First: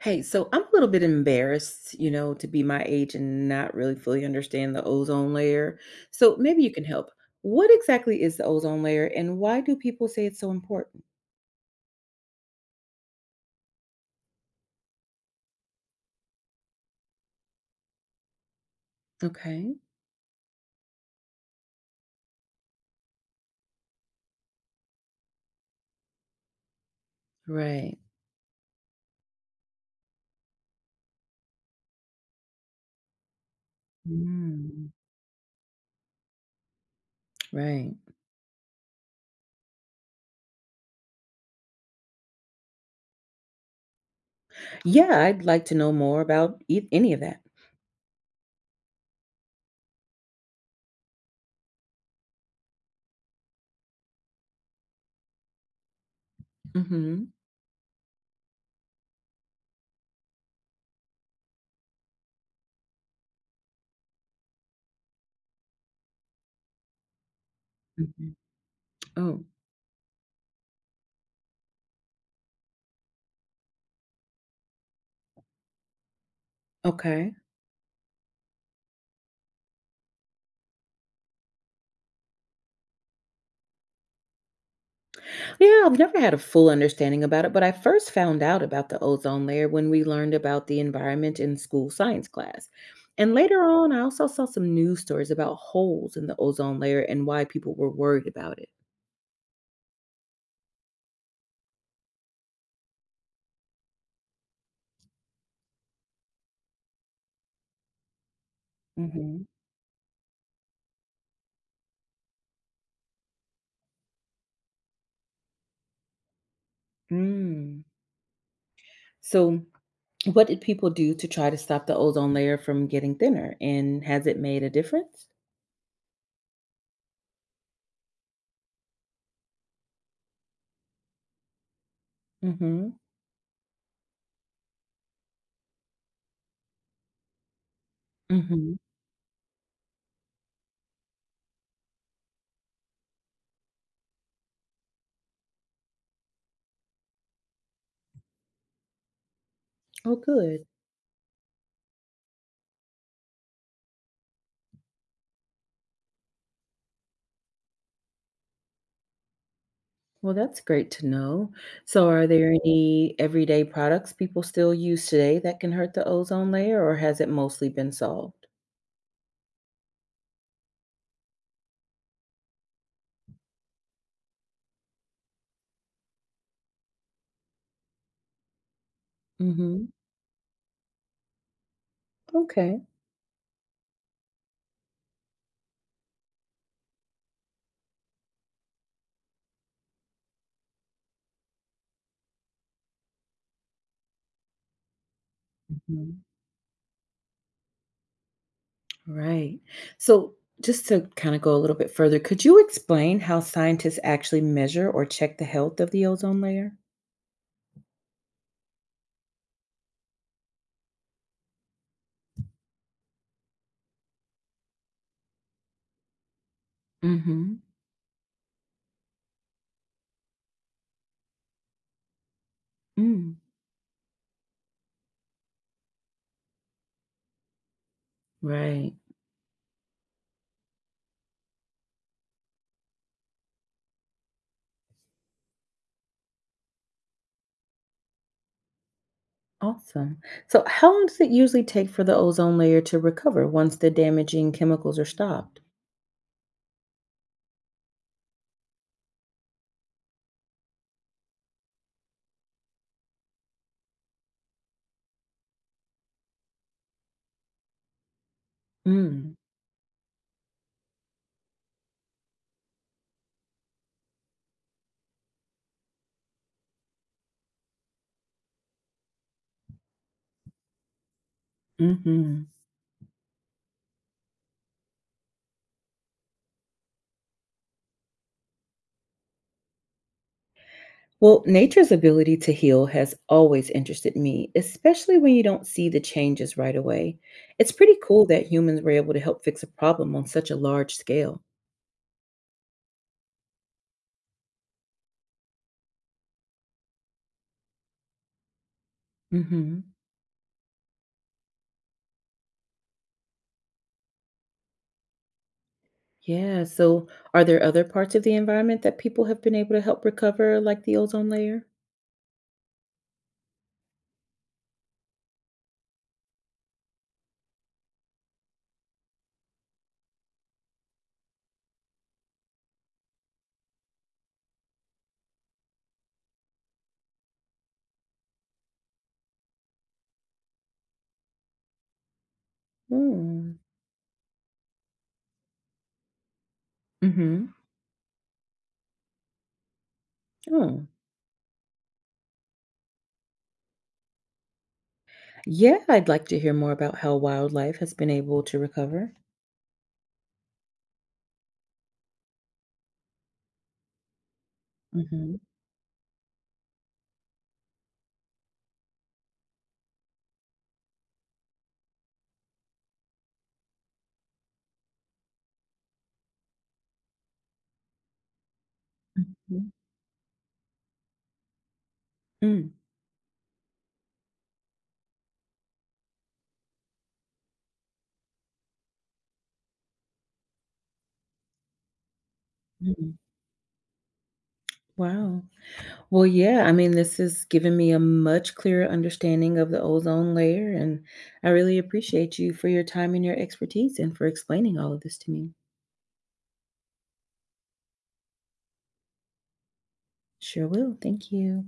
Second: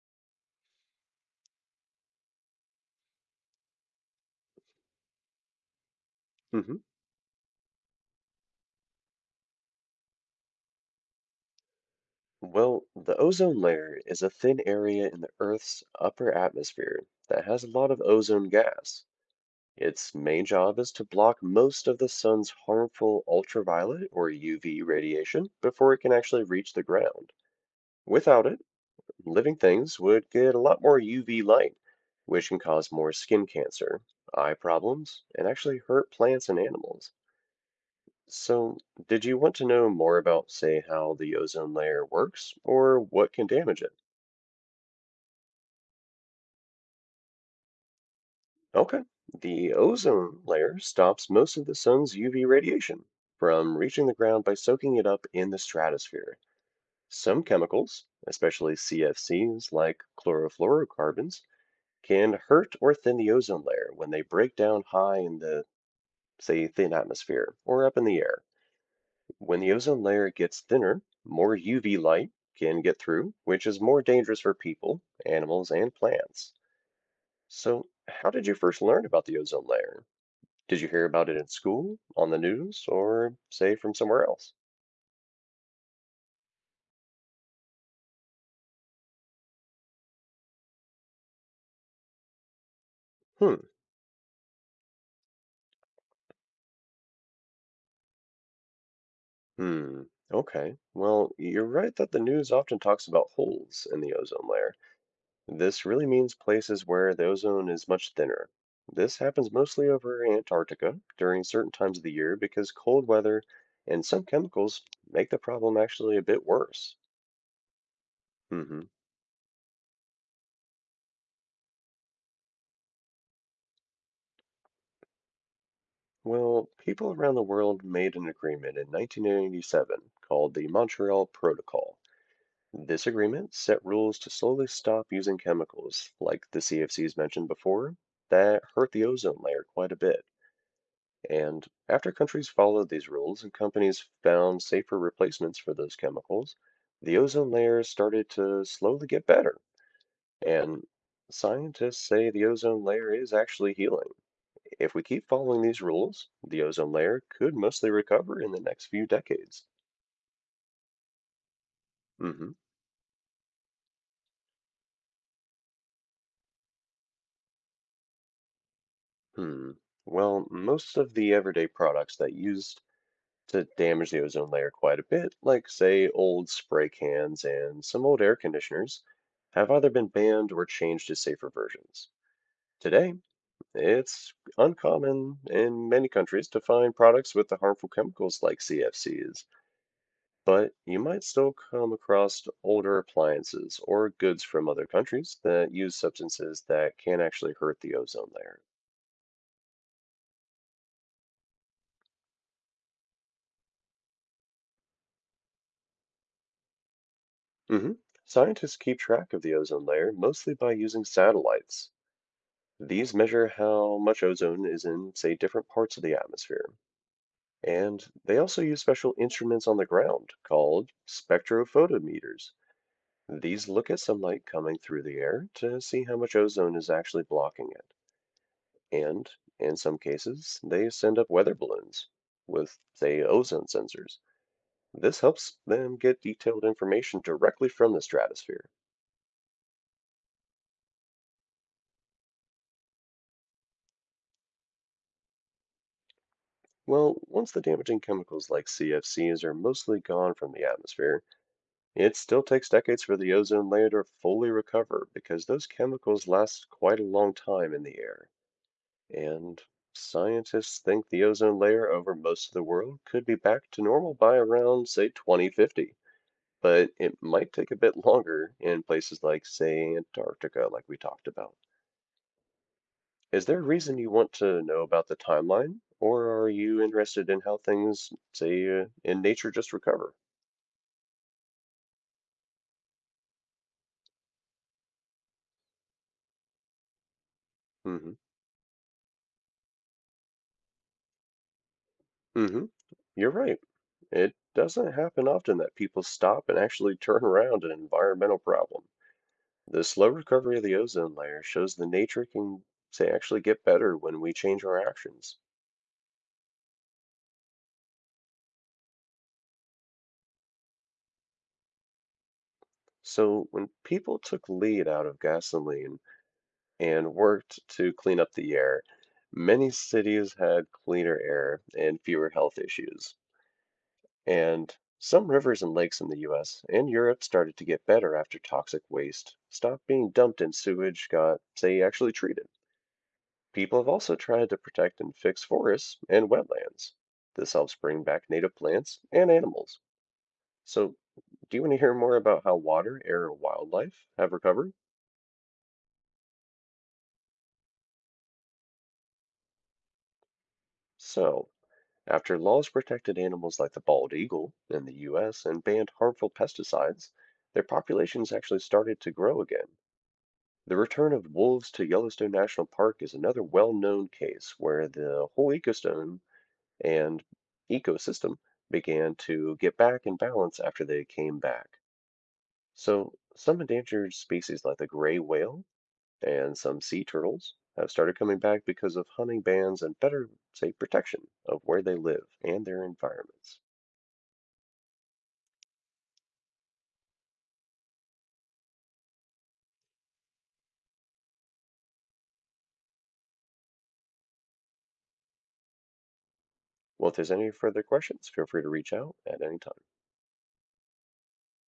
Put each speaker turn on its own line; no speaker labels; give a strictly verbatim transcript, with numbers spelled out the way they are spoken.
Hey, so I'm a little bit embarrassed, you know, to be my age and not really fully understand the ozone layer. So maybe you
hmm
can help. What exactly is the ozone layer and why do people say it's so important?
Well, the ozone layer is a thin area in the Earth's upper atmosphere that has a lot of ozone gas.
Okay,
Its main job is to block most of the sun's harmful ultraviolet or U V radiation before it can actually reach the ground.
right.
Without it, living things would get a lot more U V light, which can cause more skin cancer, eye
Mm,
problems, and actually hurt plants and animals.
right.
So, did you want to know more about, say, how the ozone layer works or what can damage it?
Yeah, I'd like to know more about e- any of that.
Okay. The ozone layer stops most of the sun's U V radiation from reaching the ground by soaking it up in the stratosphere.
Mm-hmm.
Some chemicals, especially C F Cs like chlorofluorocarbons, can hurt or thin the ozone layer when they break down high in the, say, thin atmosphere or up in the
Hmm.
air.
Oh,
When the ozone layer gets thinner, more U V light can get through, which is more dangerous for people, animals, and plants.
okay.
So, how did you first learn about the ozone layer? Did you hear about it in school, on the news, or say from somewhere else?
Yeah, I've never had a full understanding about it, but I first found out about the ozone layer when we learned about the environment in school science class. And
Hmm.
later on, I also saw some news stories about holes in the ozone layer and why people were worried about it.
Hmm. Okay. Well, you're right that the news often talks about holes in the ozone layer. This really means places where the ozone is much thinner. This
Hmm.
happens mostly over Antarctica during certain times of the year because cold weather and some chemicals make the problem actually a bit worse.
Mm.
hmm
So, what did people do to try to stop the ozone layer from getting thinner? And has it made a difference?
Well, people around the world made an agreement in nineteen eighty-seven called the Montreal Protocol.
Mm-hmm.
This agreement set rules to slowly stop using chemicals, like the C F Cs mentioned before, that
Mm-hmm.
hurt the ozone layer quite a bit. And after countries followed these rules and companies found safer replacements for those chemicals, the ozone layer started to slowly get better.
Oh, good.
And scientists say the ozone layer is actually healing. If we keep following these rules, the ozone layer could mostly recover in the next few decades.
Well, that's great to know. So, are there
hmm
any everyday products people still use today that can hurt the ozone layer, or has it mostly been solved?
Hmm. Well, most of the everyday products that used to damage the ozone layer quite a bit, like, say, old spray cans and some old air conditioners, have
Hmm.
either been banned or changed to safer versions.
Okay.
Today, it's uncommon in many countries to find products with the harmful chemicals like C F Cs, but you might still come across older appliances or goods from other countries that use
Mhm.
substances that can actually hurt the ozone layer.
Right. So, just to kind of go a little bit further, could you explain how scientists actually measure or check the health of the ozone layer?
hmm Scientists keep track of the ozone layer mostly by using satellites. These measure how much ozone is in, say, different parts of the atmosphere.
Hmm.
And they also use special instruments on the ground called spectrophotometers.
Mm.
These look at sunlight coming through the air to see how much ozone is actually blocking it.
Right.
And in some cases, they send up weather balloons with, say, ozone sensors. This helps them get detailed information directly from the stratosphere.
Awesome. So, how long does it usually take for the ozone layer to recover once the damaging chemicals are stopped?
Well, once the damaging chemicals like C F Cs are mostly gone from the atmosphere, it still takes decades for the ozone layer to fully recover because those chemicals last quite a long time in the air.
Mm.
And scientists think the ozone layer over most of the world could be back to normal by around, say, twenty fifty. But it might take a bit longer in places like, say, Antarctica, like we talked about.
Hmm.
Is there a reason you want to know about the timeline, or are you interested in how things, say, uh, in nature just recover?
Well, nature's ability to heal has always interested me, especially when you don't see the changes right away. It's pretty
hmm
cool that humans were able to help fix a problem on such a large scale.
hmm You're right. It doesn't happen often that people stop and actually turn around an environmental problem. The
Hmm.
slow recovery of the ozone layer shows the nature can, say, actually get better when we change our actions.
Yeah, so are there other parts of the environment that people have been able to help recover, like the ozone layer?
So when people took lead out of gasoline and worked to clean up the air, many cities had cleaner air and fewer health issues. And some rivers and lakes in the U S and Europe started to get better after toxic waste stopped being dumped in sewage got, say, actually treated. People have also tried to protect and fix forests and wetlands.
Mm-hmm.
This helps bring back native plants and animals.
Oh,
So, do you want to hear more about how water, air, and wildlife have recovered?
yeah, I'd like to hear more about how wildlife has been able to recover.
So, after laws protected animals like the bald eagle in the
Mm-hmm.
U S and banned harmful pesticides, their populations actually started to grow again. The return of wolves to Yellowstone National Park is another well-known case where the whole ecosystem and ecosystem began to
Mm-hmm.
get back in balance after they came back. So some endangered species like the gray whale and some sea turtles have started coming back because of hunting bans and better, say, protection of where they live and their
Mm-hmm.
environments.
Wow. Well, yeah, I mean, this has given me a much clearer understanding of the ozone layer, and I really appreciate you for your time and your expertise and for explaining all of this to me.
Well, if there's any further questions, feel free to reach out at any time.
Sure will. Thank you.